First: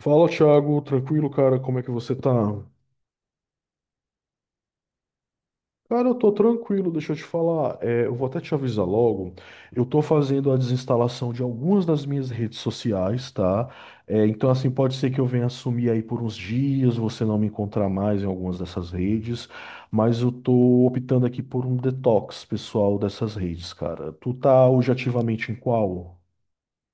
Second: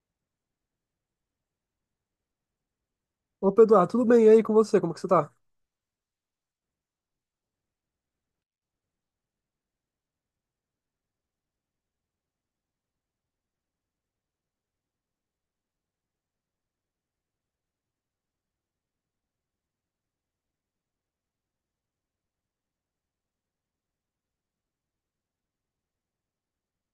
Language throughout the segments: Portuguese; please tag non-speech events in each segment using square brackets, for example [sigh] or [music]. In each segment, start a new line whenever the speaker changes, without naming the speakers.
Fala, Thiago, tranquilo, cara? Como é que você tá?
Ô Pedro, tudo bem? E aí com você? Como que você tá?
Cara, eu tô tranquilo, deixa eu te falar. Eu vou até te avisar logo. Eu tô fazendo a desinstalação de algumas das minhas redes sociais, tá? Então, pode ser que eu venha sumir aí por uns dias, você não me encontrar mais em algumas dessas redes, mas eu tô optando aqui por um detox pessoal dessas redes, cara. Tu tá hoje ativamente em qual?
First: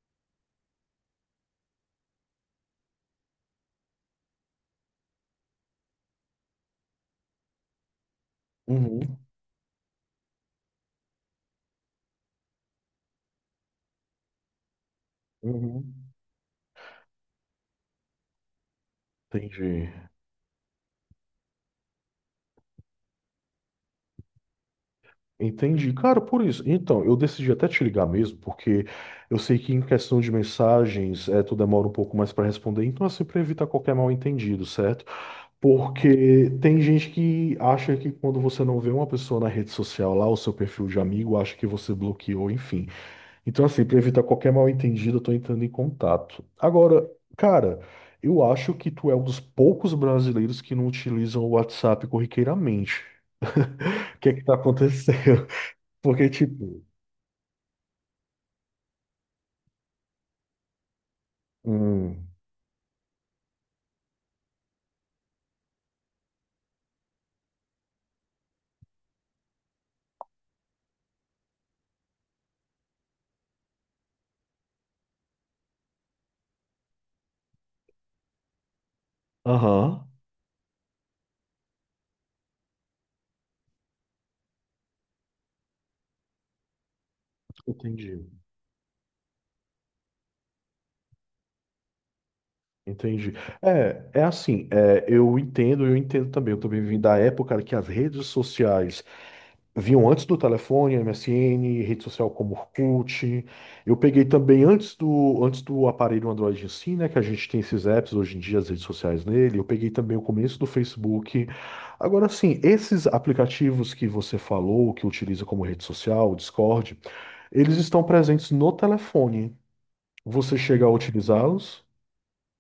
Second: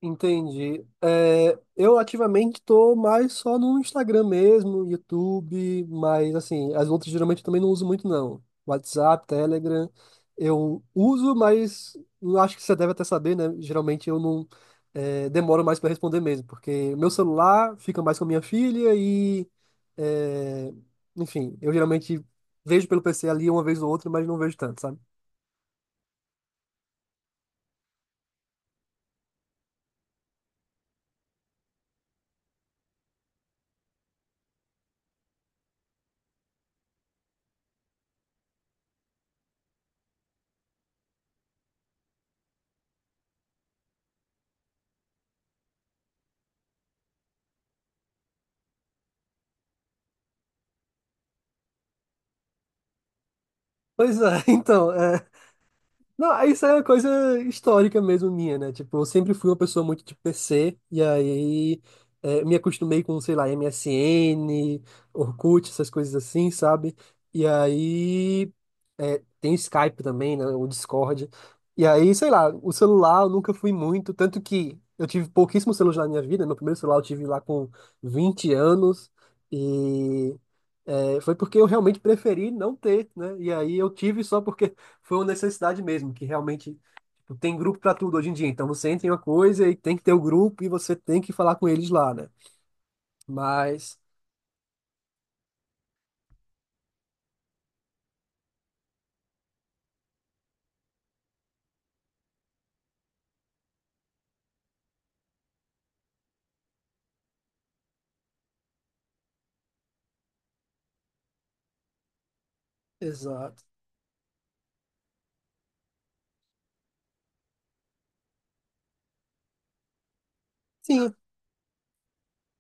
Entendi. Eu ativamente tô mais só no Instagram mesmo, YouTube, mas assim, as outras geralmente eu também não uso muito não.
Uhum,
WhatsApp, Telegram, eu uso, mas eu acho que você deve até saber, né? Geralmente eu não demoro mais para
uhum.
responder mesmo, porque meu celular fica mais com a minha filha e,
Entendi.
é, enfim, eu geralmente vejo pelo PC ali uma vez ou outra, mas não vejo tanto, sabe?
Entendi. Cara, por isso. Então, eu decidi até te ligar mesmo, porque eu sei que em questão de mensagens, tu demora um pouco mais para responder, então assim, para evitar qualquer mal-entendido, certo? Porque tem gente que acha que quando você não vê uma pessoa na rede social lá, o seu perfil de amigo, acha que você bloqueou, enfim. Então, assim, para evitar qualquer mal-entendido, eu tô entrando em contato. Agora, cara, eu acho que tu é um dos poucos brasileiros que não utilizam o WhatsApp corriqueiramente. [laughs] O
Pois
que é
é,
que
[laughs]
tá acontecendo? Porque,
Não, isso é uma
tipo,
coisa histórica mesmo minha, né? Tipo, eu sempre fui uma pessoa muito de PC, e aí
hum,
me acostumei com, sei lá, MSN, Orkut, essas coisas assim, sabe? E aí tem o Skype também, né? O Discord. E aí, sei lá, o celular eu nunca fui muito, tanto que eu tive pouquíssimo celular na minha vida. Meu primeiro celular eu tive lá com 20 anos,
aham,
e foi porque eu realmente preferi não ter, né? E aí eu tive só porque [laughs] foi uma necessidade mesmo, que realmente tipo, tem grupo para tudo
entendi,
hoje em dia. Então você entra em uma coisa e tem que ter o grupo e você tem que falar com eles lá, né?
entendi.
Mas,
É, é assim, é, eu entendo também. Eu também vim da época que as redes sociais vinham antes do telefone, MSN, rede social como Orkut. Eu peguei também antes do aparelho Android em si, né, que a gente tem esses apps hoje em dia, as redes sociais nele. Eu peguei também o começo do Facebook. Agora, sim, esses
exato.
aplicativos que você falou, que utiliza como rede social, o Discord, eles estão presentes no telefone. Você chega a
Sim,
utilizá-los?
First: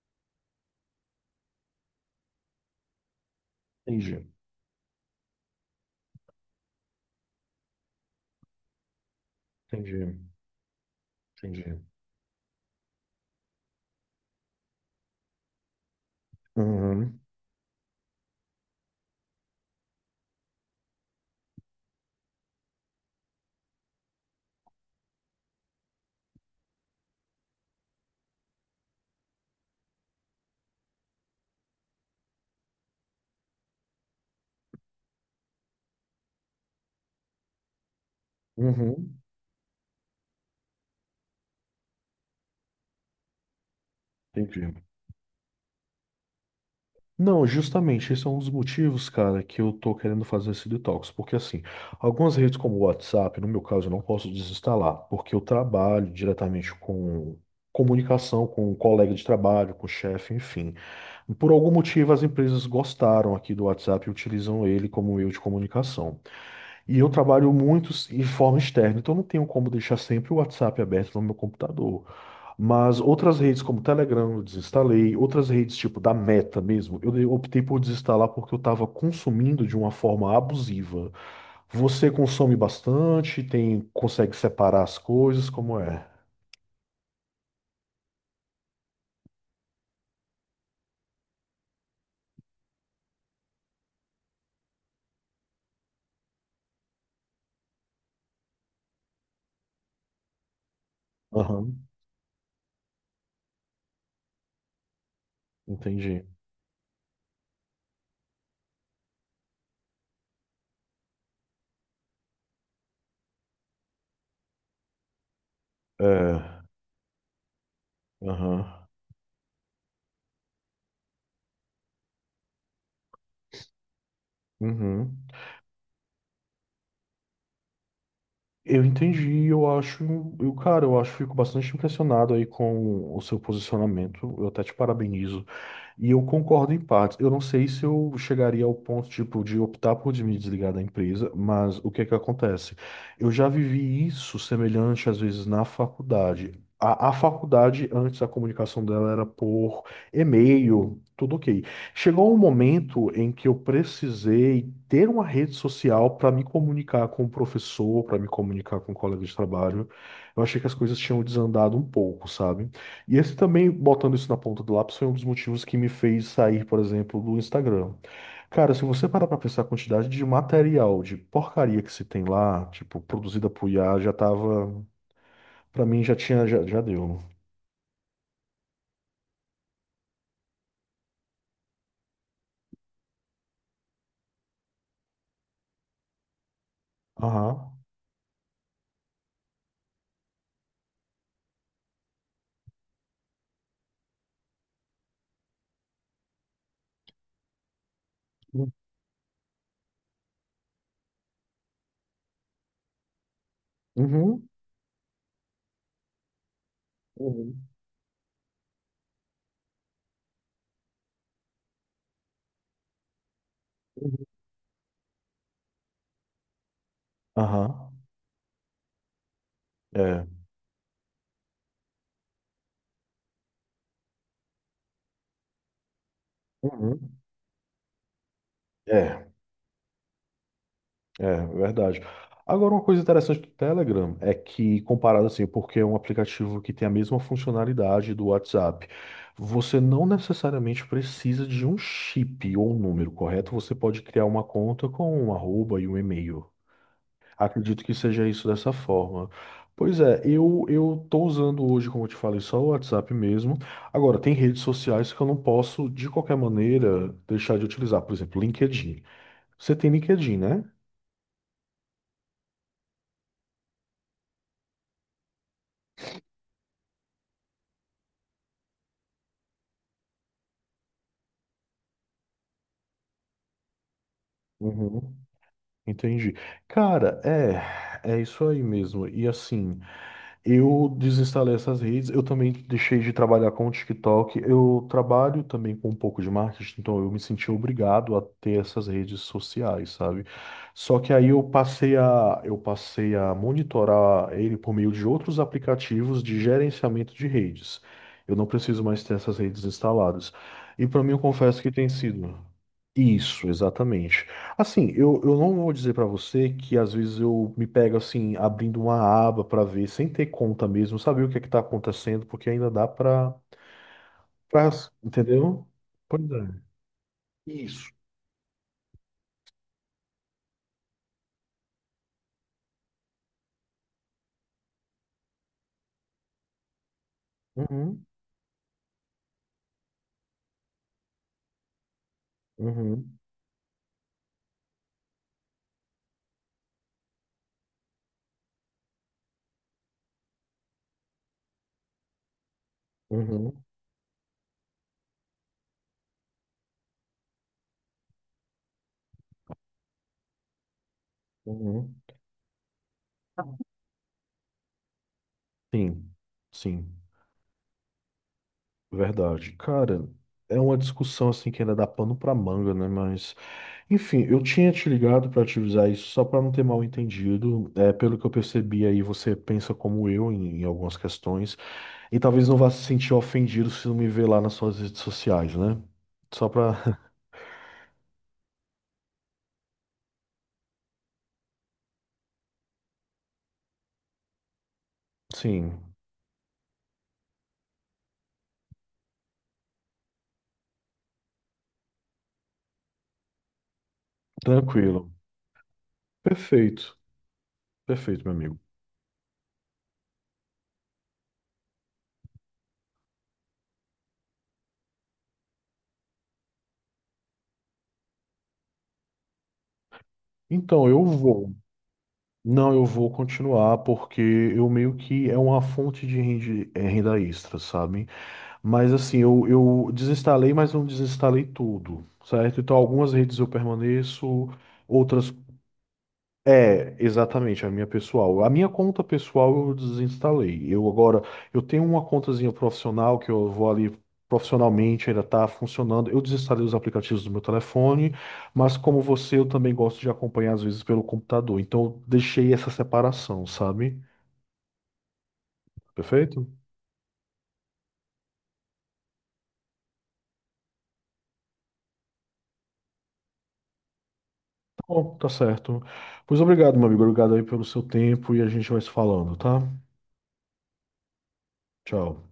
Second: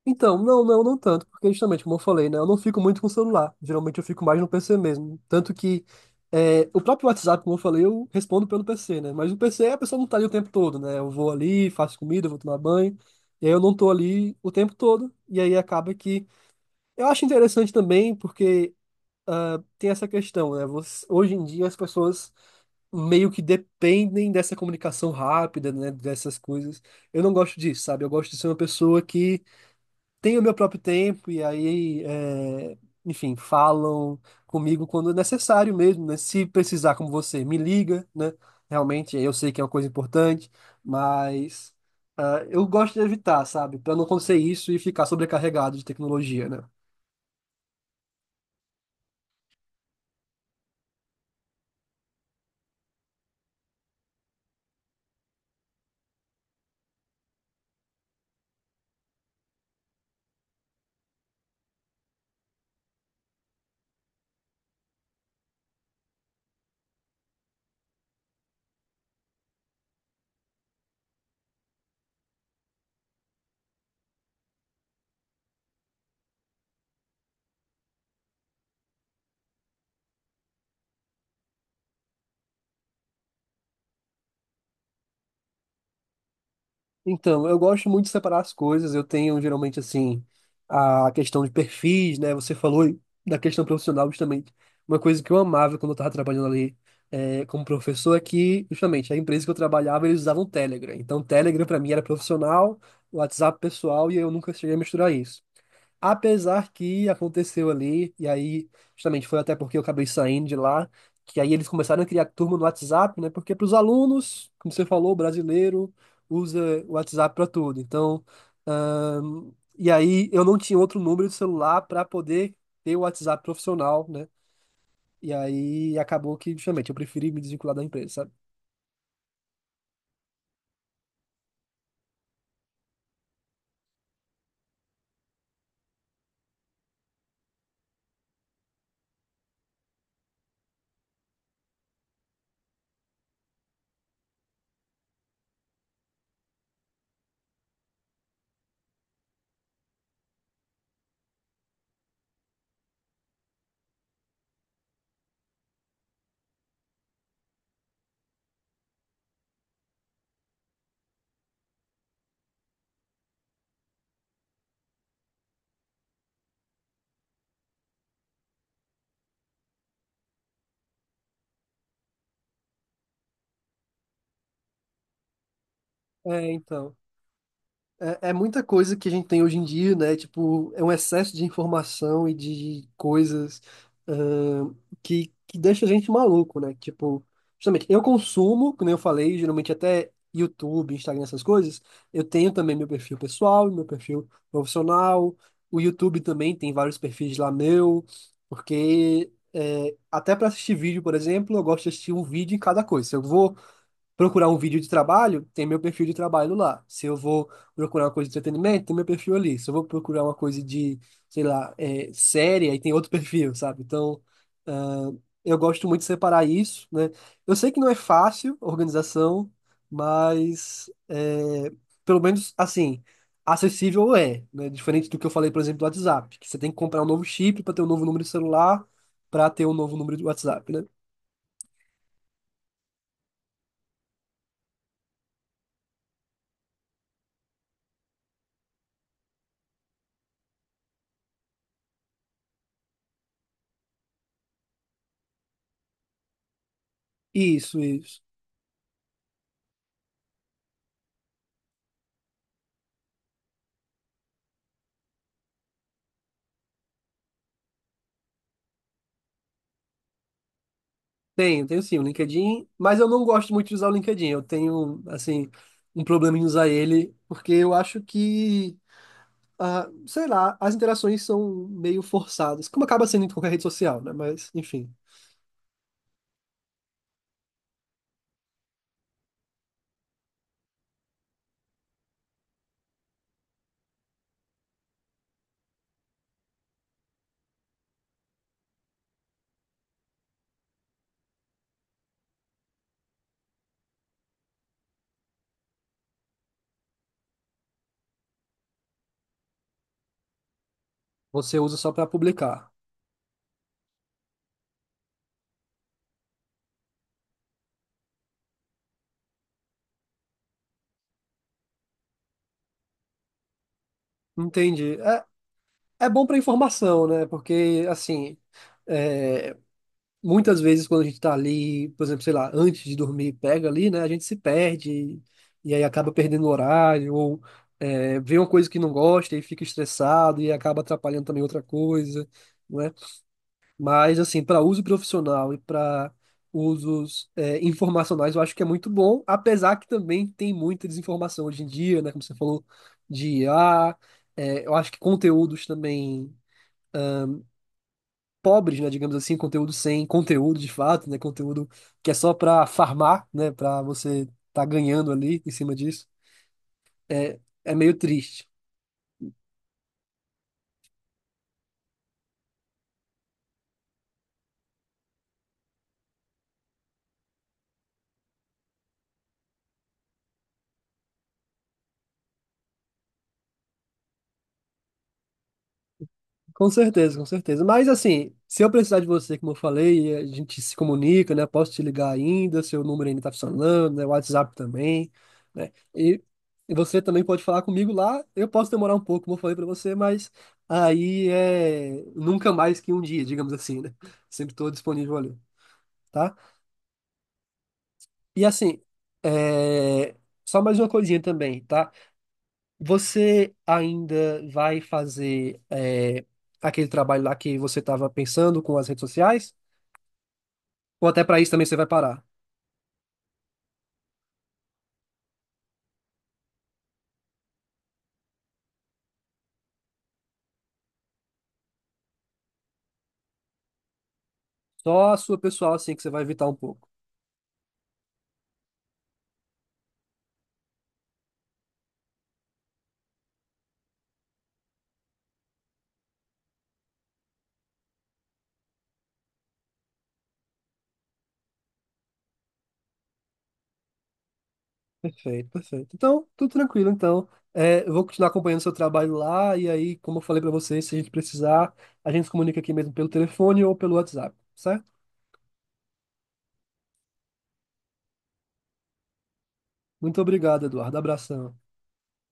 então, não tanto, porque justamente, como eu falei, né, eu não fico muito com o celular. Geralmente eu fico
Entendi,
mais no PC mesmo. Tanto que o próprio WhatsApp, como eu falei, eu respondo pelo PC, né? Mas o PC a pessoa não tá
entendi,
ali o tempo todo, né? Eu vou ali,
entendi.
faço comida, eu vou tomar banho, e aí eu não tô ali o tempo todo. E aí acaba que. Eu
Uhum,
acho interessante também, porque tem essa questão, né? Hoje em dia as pessoas meio que dependem dessa comunicação rápida, né? Dessas coisas. Eu não gosto disso, sabe? Eu gosto de ser uma pessoa que tenho o meu próprio tempo e aí, enfim, falam comigo quando é necessário mesmo, né? Se precisar, como você, me liga, né? Realmente,
uhum,
eu sei que é uma coisa importante, mas eu gosto de evitar, sabe? Para não acontecer isso e
entendi.
ficar sobrecarregado de tecnologia, né?
Não, justamente, esse é um dos motivos, cara, que eu tô querendo fazer esse detox. Porque, assim, algumas redes como o WhatsApp, no meu caso, eu não posso desinstalar, porque eu trabalho diretamente com comunicação, com um colega de trabalho, com o chefe, enfim. Por algum motivo, as empresas gostaram aqui do WhatsApp e utilizam ele como meio de comunicação. E eu trabalho muito de forma externa, então não tenho como deixar sempre o WhatsApp aberto no meu computador. Mas outras redes como Telegram eu desinstalei, outras redes tipo da Meta mesmo, eu optei por desinstalar porque eu estava consumindo de uma forma abusiva. Você consome bastante, tem, consegue separar as coisas, como é?
Então, eu gosto muito de separar as coisas. Eu tenho geralmente assim a questão de perfis, né? Você falou da questão profissional justamente. Uma coisa que eu amava quando eu estava trabalhando ali como professor é que justamente a empresa que eu trabalhava eles usavam Telegram. Então, Telegram para
Aham,
mim era profissional, WhatsApp pessoal e eu nunca cheguei a misturar isso.
entendi.
Apesar que aconteceu ali, e aí, justamente foi até porque eu acabei saindo de lá, que aí eles começaram a criar turma no WhatsApp, né? Porque para os alunos, como você falou, o brasileiro
É,
usa o WhatsApp para tudo. Então,
aham,
ahn, e aí eu não tinha outro número de celular para poder ter o WhatsApp profissional, né?
uhum.
E aí acabou que, justamente, eu preferi me desvincular da empresa, sabe?
Eu entendi, eu acho, eu, cara, eu acho, fico bastante impressionado aí com o seu posicionamento. Eu até te parabenizo e eu concordo em partes. Eu não sei se eu chegaria ao ponto, tipo, de optar por me desligar da empresa, mas o que é que acontece? Eu já vivi isso semelhante, às vezes, na faculdade. A faculdade, antes, a comunicação dela era por e-mail, tudo ok. Chegou um momento em que eu precisei ter uma rede social para me comunicar com o professor, para me comunicar com o colega de trabalho. Eu achei que as coisas tinham desandado um pouco, sabe? E esse também, botando isso na ponta do lápis, foi um dos motivos que me fez sair, por exemplo, do Instagram. Cara, se você parar pra pensar a quantidade de material, de porcaria que se tem lá, tipo, produzida por IA, já tava. Pra mim já tinha,
É,
já
então.
deu.
É, é muita coisa que a gente tem hoje em dia, né? Tipo, é um excesso de informação e de coisas, ahn, que deixa a gente maluco, né? Tipo,
Aham.
justamente, eu consumo, como eu falei, geralmente até YouTube, Instagram, essas coisas. Eu tenho também meu perfil pessoal, meu perfil profissional. O YouTube também tem vários perfis lá meu,
Uhum.
porque é, até para assistir vídeo, por exemplo, eu gosto de assistir um vídeo em cada coisa. Se eu vou
Uhum.
procurar um vídeo de trabalho, tem meu perfil de trabalho lá. Se eu vou procurar uma coisa de entretenimento, tem meu perfil ali. Se eu vou procurar uma coisa de, sei lá, série, aí tem outro [laughs] perfil, sabe? Então,
Uhum.
ah, eu gosto muito de separar isso, né? Eu sei que não é
Aham.
fácil a organização,
É.
mas é, pelo menos assim. Acessível é, né? Diferente do que eu falei, por exemplo, do WhatsApp, que você tem que comprar um
Uhum.
novo chip para ter um novo número de celular,
É.
para ter um novo número de WhatsApp, né?
É, verdade. Agora, uma coisa interessante do Telegram é que, comparado assim, porque é um aplicativo que tem a mesma funcionalidade do WhatsApp, você não necessariamente precisa de um chip ou um número, correto? Você pode criar uma conta com um arroba e um e-mail.
Isso,
Acredito que
isso.
seja isso dessa forma. Pois é, eu tô usando hoje, como eu te falei, só o WhatsApp mesmo. Agora, tem redes sociais que eu não posso, de qualquer maneira, deixar de utilizar. Por exemplo, LinkedIn. Você tem LinkedIn, né?
Tenho, tenho sim, o LinkedIn, mas eu não gosto muito de usar o LinkedIn. Eu tenho, assim, um problema em usar ele, porque eu acho que, sei lá, as interações são meio forçadas, como acaba sendo em qualquer rede social, né? Mas, enfim,
Uhum. Entendi. Cara, é isso aí mesmo. E assim, eu desinstalei essas redes, eu também deixei de trabalhar com o TikTok. Eu trabalho também com um pouco de marketing, então eu me senti obrigado a ter essas redes sociais, sabe? Só que aí eu passei a monitorar ele por meio de outros aplicativos de gerenciamento de redes. Eu não preciso mais ter essas redes instaladas. E para mim, eu
você
confesso que
usa
tem
só para
sido.
publicar.
Isso, exatamente. Assim, eu não vou dizer pra você que às vezes eu me pego assim, abrindo uma aba pra ver, sem ter conta mesmo, saber o que é que tá acontecendo, porque ainda dá pra,
Entendi. É,
entendeu?
é bom
Pois
para
é.
informação, né? Porque,
Isso.
assim, é, muitas vezes quando a gente tá ali, por exemplo, sei lá, antes de dormir, pega ali, né? A gente se perde e aí acaba perdendo o horário ou
Uhum,
vê uma coisa que não gosta e fica estressado e acaba atrapalhando também outra coisa, não é?
uhum,
Mas assim, para uso profissional e para usos é, informacionais, eu acho que é muito bom, apesar que também tem muita desinformação hoje em dia, né? Como você falou de
uhum,
IA, é, eu acho que conteúdos também pobres, né, digamos assim, conteúdo sem conteúdo de fato, né, conteúdo
uhum.
que é só para farmar, né, para você tá ganhando ali em cima disso,
Sim, sim,
é, é meio triste.
verdade. Cara, é uma discussão assim que ainda dá pano pra manga, né? Enfim, eu tinha te ligado para te avisar isso só para não ter mal entendido. É, pelo que eu percebi aí, você pensa como eu em algumas questões e talvez não vá se sentir ofendido se não me ver lá nas suas redes sociais, né? Só
Com
para,
certeza, com certeza. Mas assim, se eu precisar de você, como eu falei, a gente se comunica, né, posso te ligar ainda, seu número ainda tá funcionando, né, o WhatsApp também,
[laughs]
né,
sim,
e você também pode falar comigo lá, eu posso demorar um pouco, como eu falei para você, mas aí é nunca mais que um dia, digamos assim, né, sempre estou
tranquilo.
disponível ali, tá?
Perfeito, perfeito, meu
E
amigo.
assim, é, só mais uma coisinha também, tá? Você ainda vai fazer aquele trabalho lá que você estava pensando com as redes sociais?
Então, eu
Ou até para isso
vou.
também você vai parar?
Não, eu vou continuar porque eu meio que é uma fonte de é, renda extra, sabe? Mas assim, eu desinstalei, mas não desinstalei tudo, certo? Então, algumas redes eu permaneço,
Só a
outras.
sua pessoal, assim, que você vai evitar um pouco.
É, exatamente, a minha pessoal. A minha conta pessoal eu desinstalei. Eu agora, eu tenho uma contazinha profissional que eu vou ali profissionalmente, ainda tá funcionando. Eu desinstalei os aplicativos do meu telefone, mas como você, eu também gosto de acompanhar às vezes pelo computador. Então, eu deixei essa separação, sabe?
Perfeito, perfeito. Então,
Perfeito?
tudo tranquilo. Então, eu vou continuar acompanhando o seu trabalho lá. E aí, como eu falei para você, se a gente precisar, a gente se comunica aqui mesmo pelo telefone ou pelo WhatsApp, certo?
Bom, tá certo. Pois obrigado, meu amigo. Obrigado aí pelo seu tempo e a gente vai se falando, tá?
Muito obrigado, Eduardo. Abração.
Tchau.